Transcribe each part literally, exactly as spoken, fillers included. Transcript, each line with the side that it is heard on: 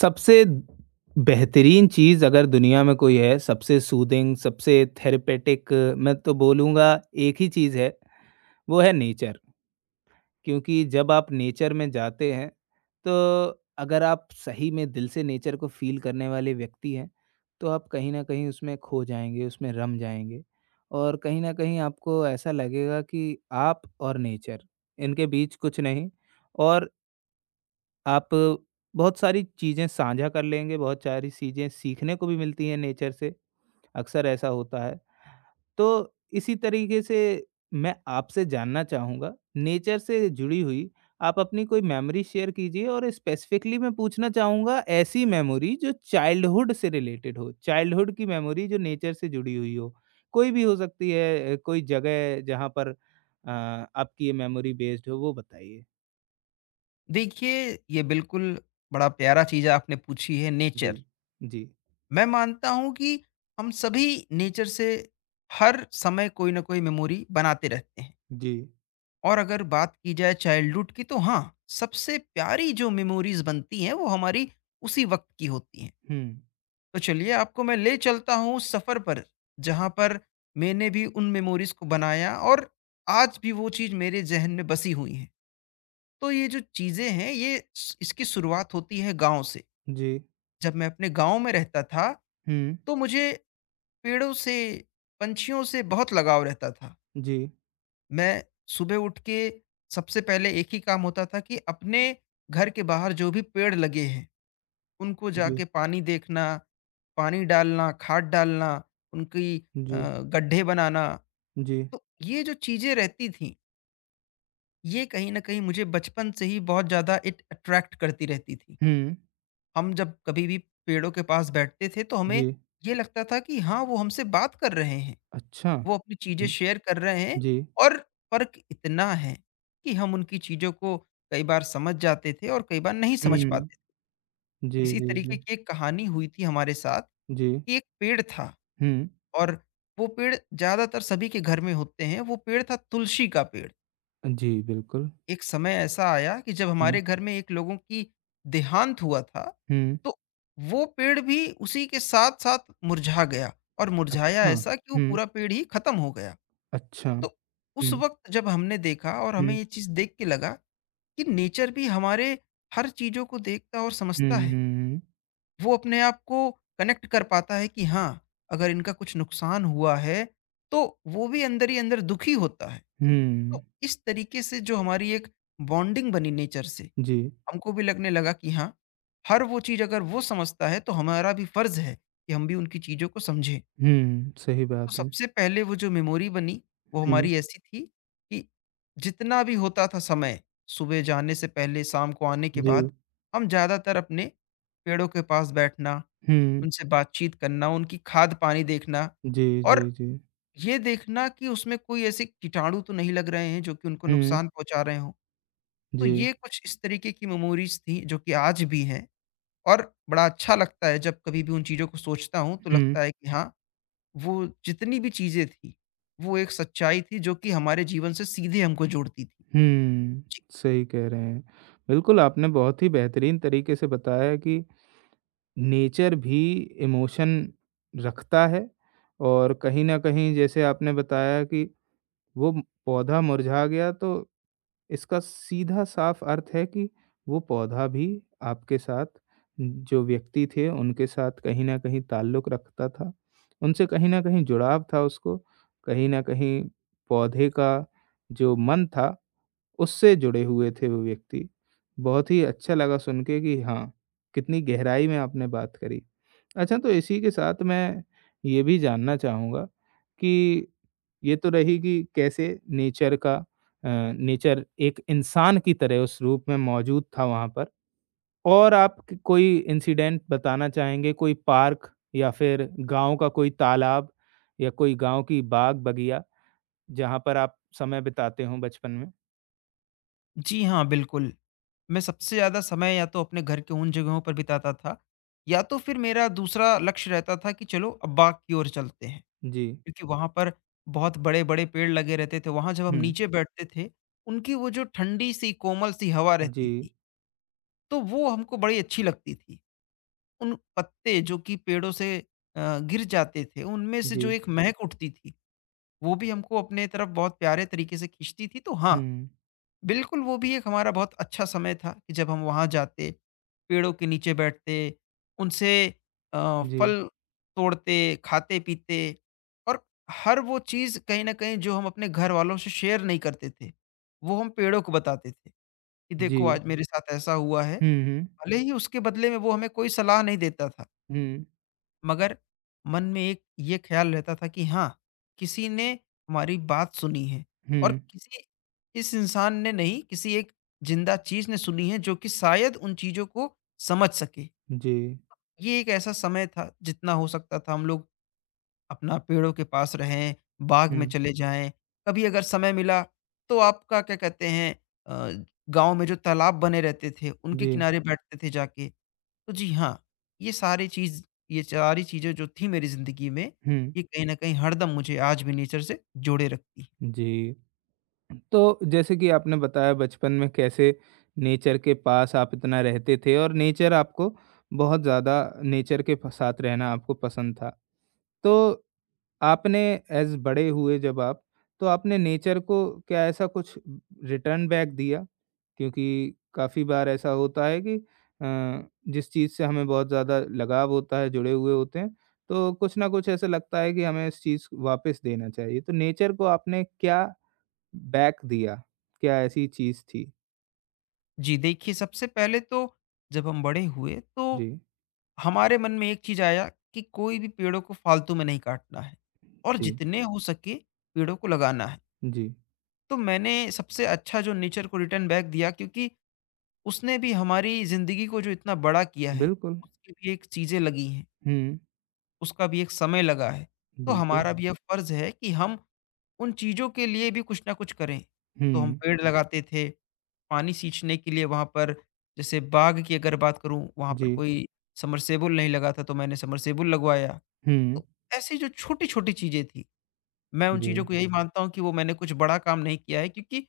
right: सबसे बेहतरीन चीज़ अगर दुनिया में कोई है, सबसे सूदिंग, सबसे थेरेपेटिक मैं तो बोलूँगा एक ही चीज़ है, वो है नेचर। क्योंकि जब आप नेचर में जाते हैं, तो अगर आप सही में दिल से नेचर को फ़ील करने वाले व्यक्ति हैं, तो आप कहीं न कहीं उसमें खो जाएँगे, उसमें रम जाएँगे। और कहीं न कहीं आपको ऐसा लगेगा कि आप और नेचर, इनके बीच कुछ नहीं और आप बहुत सारी चीज़ें साझा कर लेंगे, बहुत सारी चीज़ें सीखने को भी मिलती हैं नेचर से, अक्सर ऐसा होता है। तो इसी तरीके से मैं आपसे जानना चाहूँगा, नेचर से जुड़ी हुई आप अपनी कोई मेमोरी शेयर कीजिए और स्पेसिफिकली मैं पूछना चाहूँगा ऐसी मेमोरी जो चाइल्डहुड से रिलेटेड हो, चाइल्डहुड की मेमोरी जो नेचर से जुड़ी हुई हो। कोई भी हो सकती है अ, कोई जगह जहाँ पर अ, आपकी ये मेमोरी बेस्ड हो, वो बताइए?
left: देखिए, ये बिल्कुल बड़ा प्यारा चीज़ आपने पूछी है
right: जी।
left: नेचर।
right: जी।
left: मैं मानता हूँ कि हम सभी नेचर से हर समय कोई न कोई मेमोरी बनाते रहते हैं
right: जी।
left: और अगर बात की जाए चाइल्डहुड की तो हाँ, सबसे प्यारी जो मेमोरीज़ बनती हैं वो हमारी उसी वक़्त की होती हैं।
right: हुँ।
left: तो चलिए आपको मैं ले चलता हूँ उस सफ़र पर, जहाँ पर मैंने भी उन मेमोरीज़ को बनाया और आज भी वो चीज़ मेरे ज़हन में बसी हुई हैं। तो ये जो चीज़ें हैं ये स इसकी शुरुआत होती है गाँव से।
right: जी।
left: जब मैं अपने गाँव में रहता था,
right: हुँ।
left: तो मुझे पेड़ों से, पंछियों से बहुत लगाव रहता था।
right: जी।
left: मैं सुबह उठ के सबसे पहले एक ही काम होता था कि अपने घर के बाहर जो भी पेड़ लगे हैं, उनको
right: जी।
left: जाके पानी देखना, पानी डालना, खाद डालना, उनकी अ,
right: जी।
left: गड्ढे बनाना।
right: जी।
left: तो ये जो चीज़ें रहती थीं, ये कहीं न कहीं मुझे बचपन से ही बहुत ज़्यादा एक अट्रैक्ट करती रहती थी।
right: हुँ।
left: हम जब कभी भी पेड़ों के पास बैठते थे तो हमें
right: जी।
left: ये लगता था कि हाँ, वो हमसे बात कर रहे हैं,
right: अच्छा।
left: वो अपनी चीजें
right: हुँ।
left: शेयर कर रहे हैं
right: जी।
left: और फर्क इतना है कि हम उनकी चीजों को कई बार समझ जाते थे और कई बार नहीं समझ
right: हुँ।
left: पाते थे।
right: जी,
left: इसी
right: जी,
left: तरीके
right: जी।
left: की एक कहानी हुई थी हमारे साथ
right: जी।
left: कि एक पेड़ था
right: हुँ।
left: और वो पेड़ ज्यादातर सभी के घर में होते हैं, वो पेड़ था तुलसी का पेड़।
right: जी, बिल्कुल।
left: एक समय ऐसा आया कि जब
right: हुँ।
left: हमारे घर में एक लोगों की देहांत हुआ था,
right: हुँ।
left: तो वो पेड़ भी उसी के साथ साथ मुरझा गया और मुरझाया
right: अच्छा।
left: ऐसा कि वो
right: हुँ।
left: पूरा पेड़ ही खत्म हो गया।
right: अच्छा।
left: तो उस
right: हुँ।
left: वक्त जब हमने देखा और हमें
right: हुँ।
left: ये चीज देख के लगा कि नेचर भी हमारे हर चीजों को देखता और
right: हुँ,
left: समझता
right: हुँ,
left: है,
right: हुँ।
left: वो अपने आप को कनेक्ट कर पाता है कि हाँ, अगर इनका कुछ नुकसान हुआ है तो वो भी अंदर ही अंदर दुखी होता है।
right: हुँ।
left: तो इस तरीके से जो हमारी एक बॉन्डिंग बनी नेचर से,
right: जी।
left: हमको भी लगने लगा कि हाँ, हर वो चीज़ अगर वो समझता है तो हमारा भी फ़र्ज़ है कि हम भी उनकी चीज़ों को समझें।
right: हुँ, सही
left: तो
right: बात है।
left: सबसे पहले वो जो मेमोरी बनी वो
right: हुँ।
left: हमारी ऐसी थी कि जितना भी होता था समय, सुबह जाने से पहले शाम को आने के
right: जी।
left: बाद, हम ज़्यादातर अपने पेड़ों के पास बैठना,
right: हुँ।
left: उनसे बातचीत करना, उनकी खाद-पानी देखना
right: जी,
left: और
right: जी, जी।
left: ये देखना कि उसमें कोई ऐसे कीटाणु तो नहीं लग रहे हैं जो कि उनको
right: हुँ।
left: नुकसान पहुँचा रहे हों। तो
right: जी।
left: ये कुछ इस तरीके की मेमोरीज़ थी जो कि आज भी हैं। और बड़ा अच्छा लगता है जब कभी भी उन चीज़ों को सोचता हूँ तो
right: हुँ।
left: लगता है कि हाँ, वो जितनी भी चीज़ें थी, वो एक सच्चाई थी जो कि हमारे जीवन से सीधे हमको जोड़ती थी।
right: हुँ।
left: जी।
right: सही कह रहे हैं। बिल्कुल, आपने बहुत ही बेहतरीन तरीके से बताया कि नेचर भी इमोशन रखता है और कहीं न कहीं जैसे आपने बताया कि वो पौधा मुरझा गया तो इसका सीधा साफ अर्थ है कि वो पौधा भी आपके साथ जो व्यक्ति थे उनके साथ कहीं न कहीं ताल्लुक रखता था। उनसे कहीं न कहीं जुड़ाव था उसको, कहीं न कहीं पौधे का जो मन था उससे जुड़े हुए थे वो व्यक्ति। बहुत ही अच्छा लगा सुन के कि हाँ, कितनी गहराई में आपने बात करी। अच्छा तो इसी के साथ मैं ये भी जानना चाहूँगा कि ये तो रही कि कैसे नेचर का अ, नेचर एक इंसान की तरह उस रूप में मौजूद था वहाँ पर और आप क कोई इंसिडेंट बताना चाहेंगे, कोई पार्क या फिर गाँव का कोई तालाब या कोई गाँव की बाग-बगिया, जहाँ पर आप समय बिताते हों बचपन में?
left: जी हाँ, बिल्कुल। मैं सबसे ज़्यादा समय या तो अपने घर के उन जगहों पर बिताता था या तो फिर मेरा दूसरा लक्ष्य रहता था कि चलो अब बाग की ओर चलते हैं।
right: जी।
left: क्योंकि वहाँ पर बहुत बड़े-बड़े पेड़ लगे रहते थे। वहाँ जब हम
right: हुँ।
left: नीचे बैठते थे, उनकी वो जो ठंडी सी कोमल सी हवा रहती
right: जी,
left: थी, तो वो हमको बड़ी अच्छी लगती थी। उन पत्ते जो कि पेड़ों से अ, गिर जाते थे, उनमें से
right: जी।
left: जो एक महक उठती थी, वो भी हमको अपने तरफ बहुत प्यारे तरीके से खींचती थी। तो हाँ,
right: हुँ।
left: बिल्कुल वो भी एक हमारा बहुत अच्छा समय था कि जब हम वहाँ जाते, पेड़ों के नीचे बैठते, उनसे अ,
right: जी,
left: फल तोड़ते, खाते-पीते और हर वो चीज़ कहीं न कहीं जो हम अपने घर वालों से शेयर नहीं करते थे, वो हम पेड़ों को बताते थे कि
right: जी।
left: देखो, आज हुँ। मेरे साथ ऐसा हुआ है।
right: हुँ, हुँ।
left: भले ही उसके बदले में वो हमें कोई सलाह नहीं देता था।
right: हुँ,
left: मगर मन में एक ये ख्याल रहता था कि हाँ, किसी ने हमारी बात सुनी है
right: हुँ।
left: और किसी इस इंसान ने नहीं, किसी एक जिंदा चीज़ ने सुनी है जो कि शायद उन चीज़ों को समझ सके।
right: जी।
left: ये एक ऐसा समय था जितना हो सकता था हम लोग अपना पेड़ों के पास रहें, बाग में
right: हुँ।
left: चले जाएँ। कभी अगर समय मिला तो आपका क्या कहते हैं अ, गाँव में जो तालाब बने रहते थे, उनके
right: जी,
left: किनारे बैठते थे जाके। तो जी हाँ, ये सारी चीज़, ये सारी चीज़ें जो थी मेरी ज़िंदगी में,
right: हुँ।
left: ये कहीं न कहीं हरदम मुझे आज भी नेचर से जोड़े रखती हैं।
right: जी। तो जैसे कि आपने बताया बचपन में कैसे नेचर के पास आप इतना रहते थे और नेचर आपको बहुत ज़्यादा नेचर के फ साथ रहना आपको पसंद था। तो आपने एज़ बड़े हुए जब आप, तो आपने नेचर को क्या ऐसा कुछ रिटर्न बैक दिया? क्योंकि काफ़ी बार ऐसा होता है कि अ, जिस चीज़ से हमें बहुत ज़्यादा लगाव होता है, जुड़े हुए होते हैं, तो कुछ ना कुछ ऐसा लगता है कि हमें इस चीज़ वापस देना चाहिए। तो नेचर को आपने क्या बैक दिया? क्या ऐसी चीज़ थी?
left: जी, देखिए, सबसे पहले तो जब हम बड़े हुए तो
right: जी,
left: हमारे मन में एक चीज़ आया कि कोई भी पेड़ों को फालतू में नहीं काटना है और
right: जी,
left: जितने हो सके पेड़ों को लगाना है।
right: जी।
left: तो मैंने सबसे अच्छा जो नेचर को रिटर्न बैक दिया, क्योंकि उसने भी हमारी ज़िंदगी को जो इतना बड़ा किया है,
right: बिल्कुल।
left: उसकी भी एक चीज़ें लगी हैं,
right: हुँ,
left: उसका भी एक समय लगा है। तो
right: बिल्कुल।
left: हमारा भी ये फ़र्ज़ है कि हम उन चीज़ों के लिए भी कुछ ना कुछ करें। तो हम
right: हुँ,
left: पेड़ जी। लगाते थे, पानी सींचने के लिए वहाँ पर जैसे बाग की अगर बात करूँ, वहाँ पर
right: जी।
left: कोई सबमर्सिबल नहीं लगा था तो मैंने सबमर्सिबल लगवाया।
right: हुँ,
left: तो ऐसी जो छोटी-छोटी चीज़ें थी, मैं उन
right: जी।
left: चीज़ों को यही मानता हूँ कि वो मैंने कुछ बड़ा काम नहीं किया है क्योंकि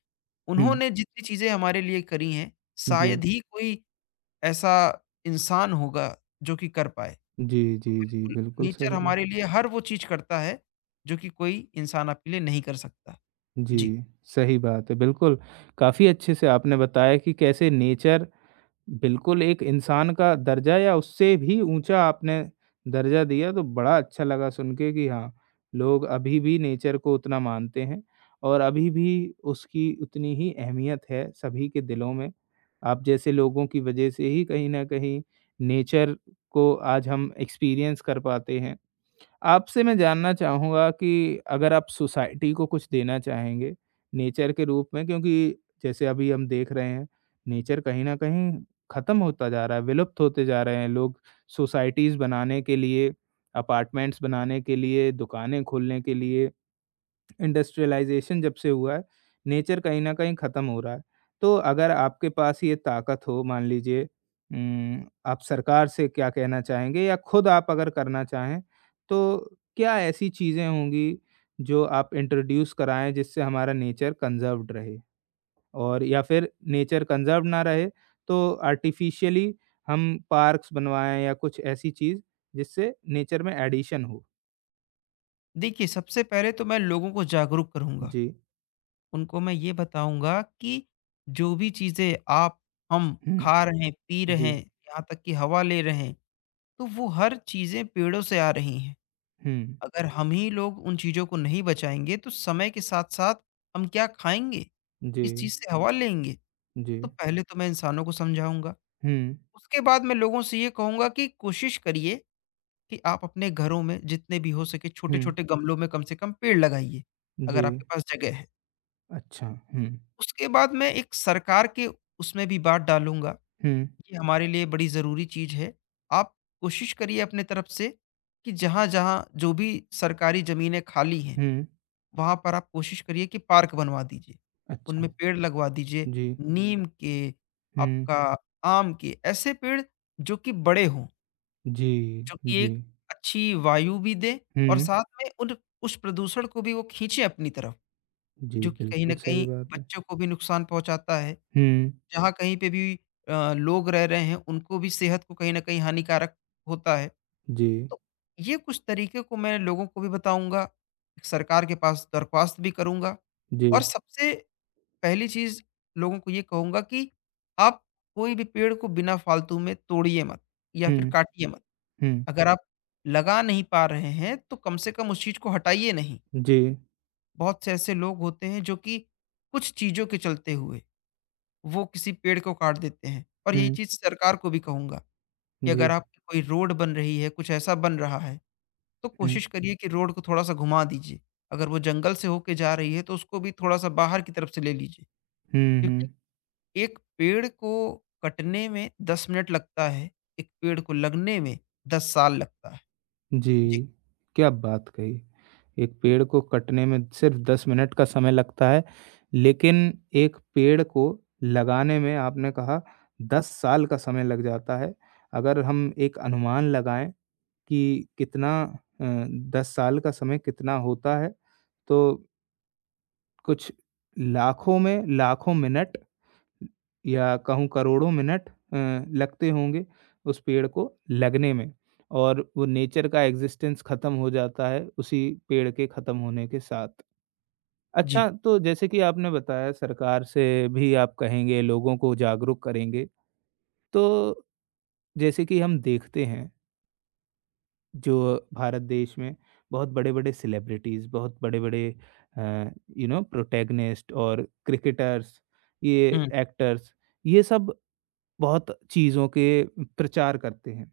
right: हुँ,
left: उन्होंने जितनी चीज़ें हमारे लिए करी हैं,
right: जी।
left: शायद ही कोई ऐसा इंसान होगा जो कि कर पाए।
right: जी,
left: तो
right: जी, जी।
left: बिल्कुल,
right: बिल्कुल
left: नेचर
right: सही बात
left: हमारे लिए हर वो चीज़ करता है, जो कि कोई इंसान आपके लिए नहीं कर सकता। जी।
right: जी, सही बात है, बिल्कुल। काफ़ी अच्छे से आपने बताया कि कैसे नेचर बिल्कुल एक इंसान का दर्जा या उससे भी ऊँचा आपने दर्जा दिया, तो बड़ा अच्छा लगा सुन के कि हाँ, लोग अभी भी नेचर को उतना मानते हैं और अभी भी उसकी उतनी ही अहमियत है सभी के दिलों में। आप जैसे लोगों की वजह से ही कहीं न कहीं नेचर को आज हम एक्सपीरियंस कर पाते हैं। आपसे मैं जानना चाहूँगा कि अगर आप सोसाइटी को कुछ देना चाहेंगे, नेचर के रूप में क्योंकि जैसे अभी हम देख रहे हैं, नेचर कहीं न कहीं ख़त्म होता जा रहा है, विलुप्त होते जा रहे हैं। लोग सोसाइटीज़ बनाने के लिए, अपार्टमेंट्स बनाने के लिए, दुकानें खोलने के लिए इंडस्ट्रियलाइज़ेशन जब से हुआ है, नेचर कहीं न कहीं ख़त्म हो रहा है। तो अगर आपके पास ये ताकत हो मान लीजिए उम, आप सरकार से क्या कहना चाहेंगे या खुद आप अगर करना चाहें, तो क्या ऐसी चीज़ें होंगी जो आप इंट्रोड्यूस कराएँ जिससे हमारा नेचर कंज़र्व्ड रहे? और या फिर नेचर कंज़र्व्ड ना रहे तो आर्टिफ़िशियली हम पार्क्स बनवाएँ या कुछ ऐसी चीज़ जिससे नेचर में एडिशन हो?
left: देखिए, सबसे पहले तो मैं लोगों को जागरूक करूँगा।
right: जी।
left: उनको मैं ये बताऊँगा कि जो भी चीज़ें आप, हम
right: हुँ।
left: खा हुँ, रहे हुँ। हैं, पी रहे
right: जी।
left: हैं, यहाँ तक कि हवा ले रहे हैं, तो वो हर चीज़ें पेड़ों से आ रही हैं।
right: हुँ।
left: अगर हम ही लोग उन चीज़ों को नहीं बचाएँगे, तो समय के साथ-साथ हम क्या खाएँगे?
right: जी।
left: किस चीज़ से हवा लेंगे?
right: जी।
left: तो पहले तो मैं इंसानों को समझाऊँगा।
right: हुँ,
left: उसके बाद मैं लोगों से ये कहूँगा कि कोशिश करिए कि आप अपने घरों में जितने भी हो सके
right: हुँ,
left: छोटे-छोटे गमलों में कम से कम पेड़ लगाइए,
right: जी।
left: अगर आपके पास जगह है।
right: अच्छा। हुँ,
left: उसके बाद मैं एक सरकार के उसमें भी बात डालूँगा,
right: हुँ,
left: ये हमारे लिए बड़ी ज़रूरी चीज़ है। आप कोशिश करिए अपने तरफ से कि जहाँ-जहाँ जो भी सरकारी ज़मीनें खाली हैं,
right: हुँ।
left: वहाँ पर आप कोशिश करिए कि पार्क बनवा दीजिए।
right: अच्छा।
left: उनमें पेड़ लगवा दीजिए,
right: जी।
left: नीम के,
right: हुँ,
left: आपका आम के, ऐसे पेड़ जो कि बड़े हों,
right: जी,
left: जो कि
right: जी।
left: एक अच्छी वायु भी दें और
right: हुँ,
left: साथ में उन उस प्रदूषण को भी वो खींचे अपनी तरफ,
right: जी,
left: जो कि कहीं
right: बिल्कुल
left: न
right: सही
left: कहीं
right: बात है।
left: बच्चों को भी नुकसान पहुँचाता है।
right: हुँ,
left: जहाँ कहीं पे भी अ, लोग रह रहे हैं उनको भी सेहत को कहीं न कहीं हानिकारक होता है।
right: जी,
left: तो ये कुछ तरीके को मैं लोगों को भी बताऊँगा, सरकार के पास दरख्वास्त भी करूँगा
right: जी।
left: और सबसे पहली चीज़ लोगों को ये कहूँगा कि आप कोई भी पेड़ को बिना फालतू में तोड़िए मत या फिर
right: हुँ,
left: काटिए मत।
right: हुँ,
left: अगर आप लगा नहीं पा रहे हैं तो कम से कम उस चीज़ को हटाइए नहीं।
right: जी,
left: बहुत से ऐसे लोग होते हैं जो कि कुछ चीज़ों के चलते हुए वो किसी पेड़ को काट देते हैं, और यही
right: हुँ,
left: चीज़ सरकार को भी कहूँगा कि
right: जी,
left: अगर आपकी कोई रोड बन रही है, कुछ ऐसा बन रहा है, तो
right: हुँ,
left: कोशिश करिए कि रोड को थोड़ा-सा घुमा दीजिए। अगर वो जंगल से होके जा रही है, तो उसको भी थोड़ा-सा बाहर की तरफ से ले लीजिए,
right: हुँ,
left: क्योंकि
right: हुँ।
left: एक पेड़ को कटने में दस मिनट लगता है, एक पेड़ को लगने में दस साल लगता है। जी,
right: जी, क्या बात कही! एक पेड़ को कटने में सिर्फ़ दस मिनट का समय लगता है, लेकिन एक पेड़ को लगाने में आपने कहा दस साल का समय लग जाता है। अगर हम एक अनुमान लगाएँ कि कितना अ, दस साल का समय कितना होता है, तो कुछ लाखों में लाखों मिनट या कहूँ करोड़ों मिनट अ, लगते होंगे उस पेड़ को लगने में और वो नेचर का एग्ज़िस्टेंस ख़त्म हो जाता है उसी पेड़ के ख़त्म होने के साथ।
left: जी।
right: अच्छा, तो जैसे कि आपने बताया सरकार से भी आप कहेंगे, लोगों को जागरूक करेंगे। तो जैसे कि हम देखते हैं, जो भारत देश में बहुत बड़े-बड़े सेलिब्रिटीज़, बहुत बड़े-बड़े अ, यू नो प्रोटैगनिस्ट और क्रिकेटर्स, ये
left: हुँ,
right: एक्टर्स, ये सब बहुत चीज़ों के प्रचार करते हैं।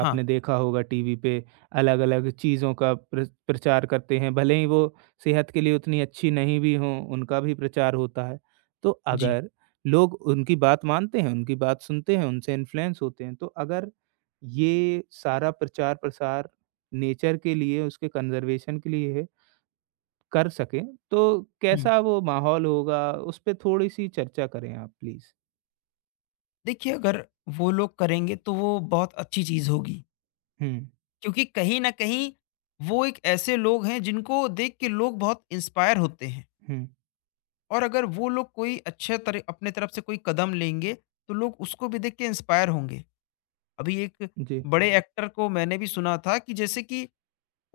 left: हाँ,
right: आपने देखा होगा टीवी पे अलग-अलग चीज़ों का प्र प्रचार करते हैं, भले ही वो सेहत के लिए उतनी अच्छी नहीं भी हों, उनका भी प्रचार होता है। तो
left: जी,
right: अगर लोग उनकी बात मानते हैं, उनकी बात सुनते हैं, उनसे इन्फ्लुएंस होते हैं, तो अगर ये सारा प्रचार-प्रसार नेचर के लिए, उसके कंज़र्वेशन के लिए है, कर सकें, तो
left: हुँ।
right: कैसा वो माहौल होगा? उस पे थोड़ी-सी चर्चा करें आप प्लीज़।
left: देखिए, अगर वो लोग करेंगे, तो वो बहुत अच्छी चीज़ होगी।
right: हुँ,
left: क्योंकि कहीं न कहीं वो एक ऐसे लोग हैं जिनको देख के लोग बहुत इंस्पायर होते हैं,
right: हुँ।
left: और अगर वो लोग कोई अच्छे तरह अपने तरफ से कोई कदम लेंगे, तो लोग उसको भी देख के इंस्पायर होंगे। अभी एक
right: जी,
left: बड़े जी। एक्टर को मैंने भी सुना था कि जैसे कि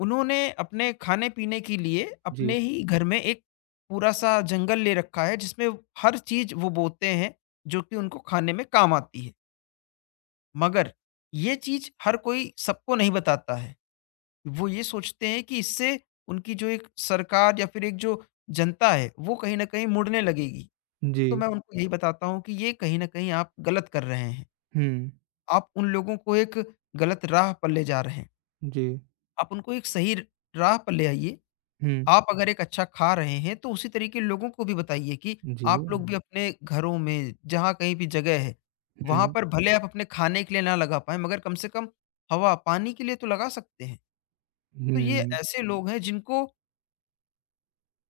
left: उन्होंने अपने खाने-पीने के लिए
right: जी,
left: अपने ही घर में एक पूरा-सा जंगल ले रखा है जिसमें हर चीज़ वो बोते हैं, जो कि उनको खाने में काम आती है। मगर ये चीज़ हर कोई सबको नहीं बताता है। वो ये सोचते हैं कि इससे उनकी जो एक सरकार या फिर एक जो जनता है, वो कहीं न कहीं मुड़ने लगेगी।
right: जी।
left: तो मैं उनको यही बताता हूँ कि ये कहीं न कहीं आप गलत कर रहे हैं।
right: हुँ,
left: आप उन लोगों को एक गलत राह पर ले जा रहे हैं।
right: जी,
left: आप उनको एक सही र राह पर ले आइए।
right: हुँ।
left: आप अगर एक अच्छा खा रहे हैं तो उसी तरीके लोगों को भी बताइए कि
right: जी।
left: आप लोग भी अपने घरों में, जहाँ कहीं भी जगह है, वहाँ
right: हुँ,
left: पर भले आप अपने खाने के लिए ना लगा पाएँ मगर कम से कम हवा, पानी के लिए तो लगा सकते हैं। तो ये
right: हुँ,
left: ऐसे लोग हैं जिनको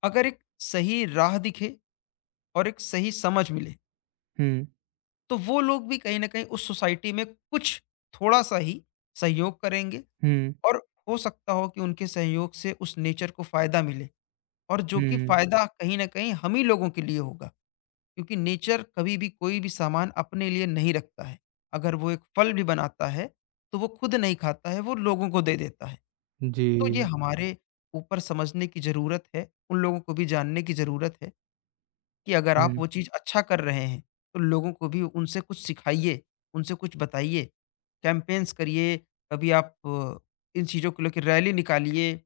left: अगर एक सही राह दिखे और एक सही समझ मिले,
right: हुँ,
left: तो वो लोग भी कहीं ना कहीं उस सोसाइटी में कुछ थोड़ा सा ही सहयोग करेंगे
right: हुँ,
left: और हो सकता हो कि उनके सहयोग से उस नेचर को फायदा मिले और जो कि
right: हुँ,
left: फायदा कहीं ना कहीं हम ही लोगों के लिए होगा, क्योंकि नेचर कभी भी कोई भी सामान अपने लिए नहीं रखता है, अगर वो एक फल भी बनाता है तो वो खुद नहीं खाता है, वो लोगों को दे देता है। तो ये
right: जी।
left: हमारे ऊपर समझने की जरूरत है, उन लोगों को भी जानने की जरूरत है कि अगर आप
right: हुँ,
left: वो चीज़ अच्छा कर रहे हैं, तो लोगों को भी उनसे कुछ सिखाइए, उनसे कुछ बताइए। कैम्पेन्स करिए, कभी आप अ, इन चीज़ों को लेके रैली निकालिए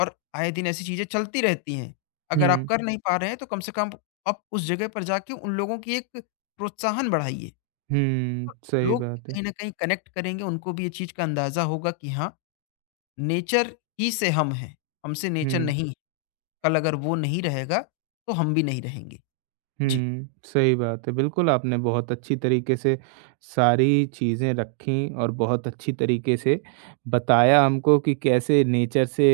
left: और आए दिन ऐसी चीज़ें चलती रहती हैं। अगर आप
right: हुँ,
left: कर नहीं पा रहे हैं, तो कम से कम आप उस जगह पर जाके उन लोगों की एक प्रोत्साहन बढ़ाइए।
right: हुँ,
left: तो
right: सही
left: लोग भी
right: बात है।
left: कहीं न कहीं कनेक्ट करेंगे, उनको भी ये चीज़ का अंदाज़ा होगा कि हाँ, नेचर ही से हम हैं, हमसे नेचर
right: हुँ,
left: नहीं है। कल अगर वो नहीं रहेगा, तो हम भी नहीं रहेंगे। जी।
right: हुँ, सही बात है। बिल्कुल, आपने बहुत अच्छी तरीके से सारी चीज़ें रखीं और बहुत अच्छी तरीके से बताया हमको कि कैसे नेचर से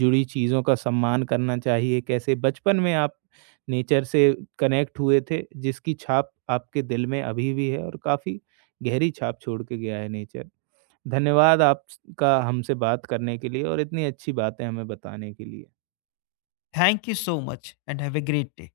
right: जुड़ी चीज़ों का सम्मान करना चाहिए, कैसे बचपन में आप नेचर से कनेक्ट हुए थे, जिसकी छाप आपके दिल में अभी भी है और काफ़ी गहरी छाप छोड़ के गया है नेचर। धन्यवाद आपका हमसे बात करने के लिए और इतनी अच्छी बातें हमें बताने के लिए।
left: Thank you so much and have a great day.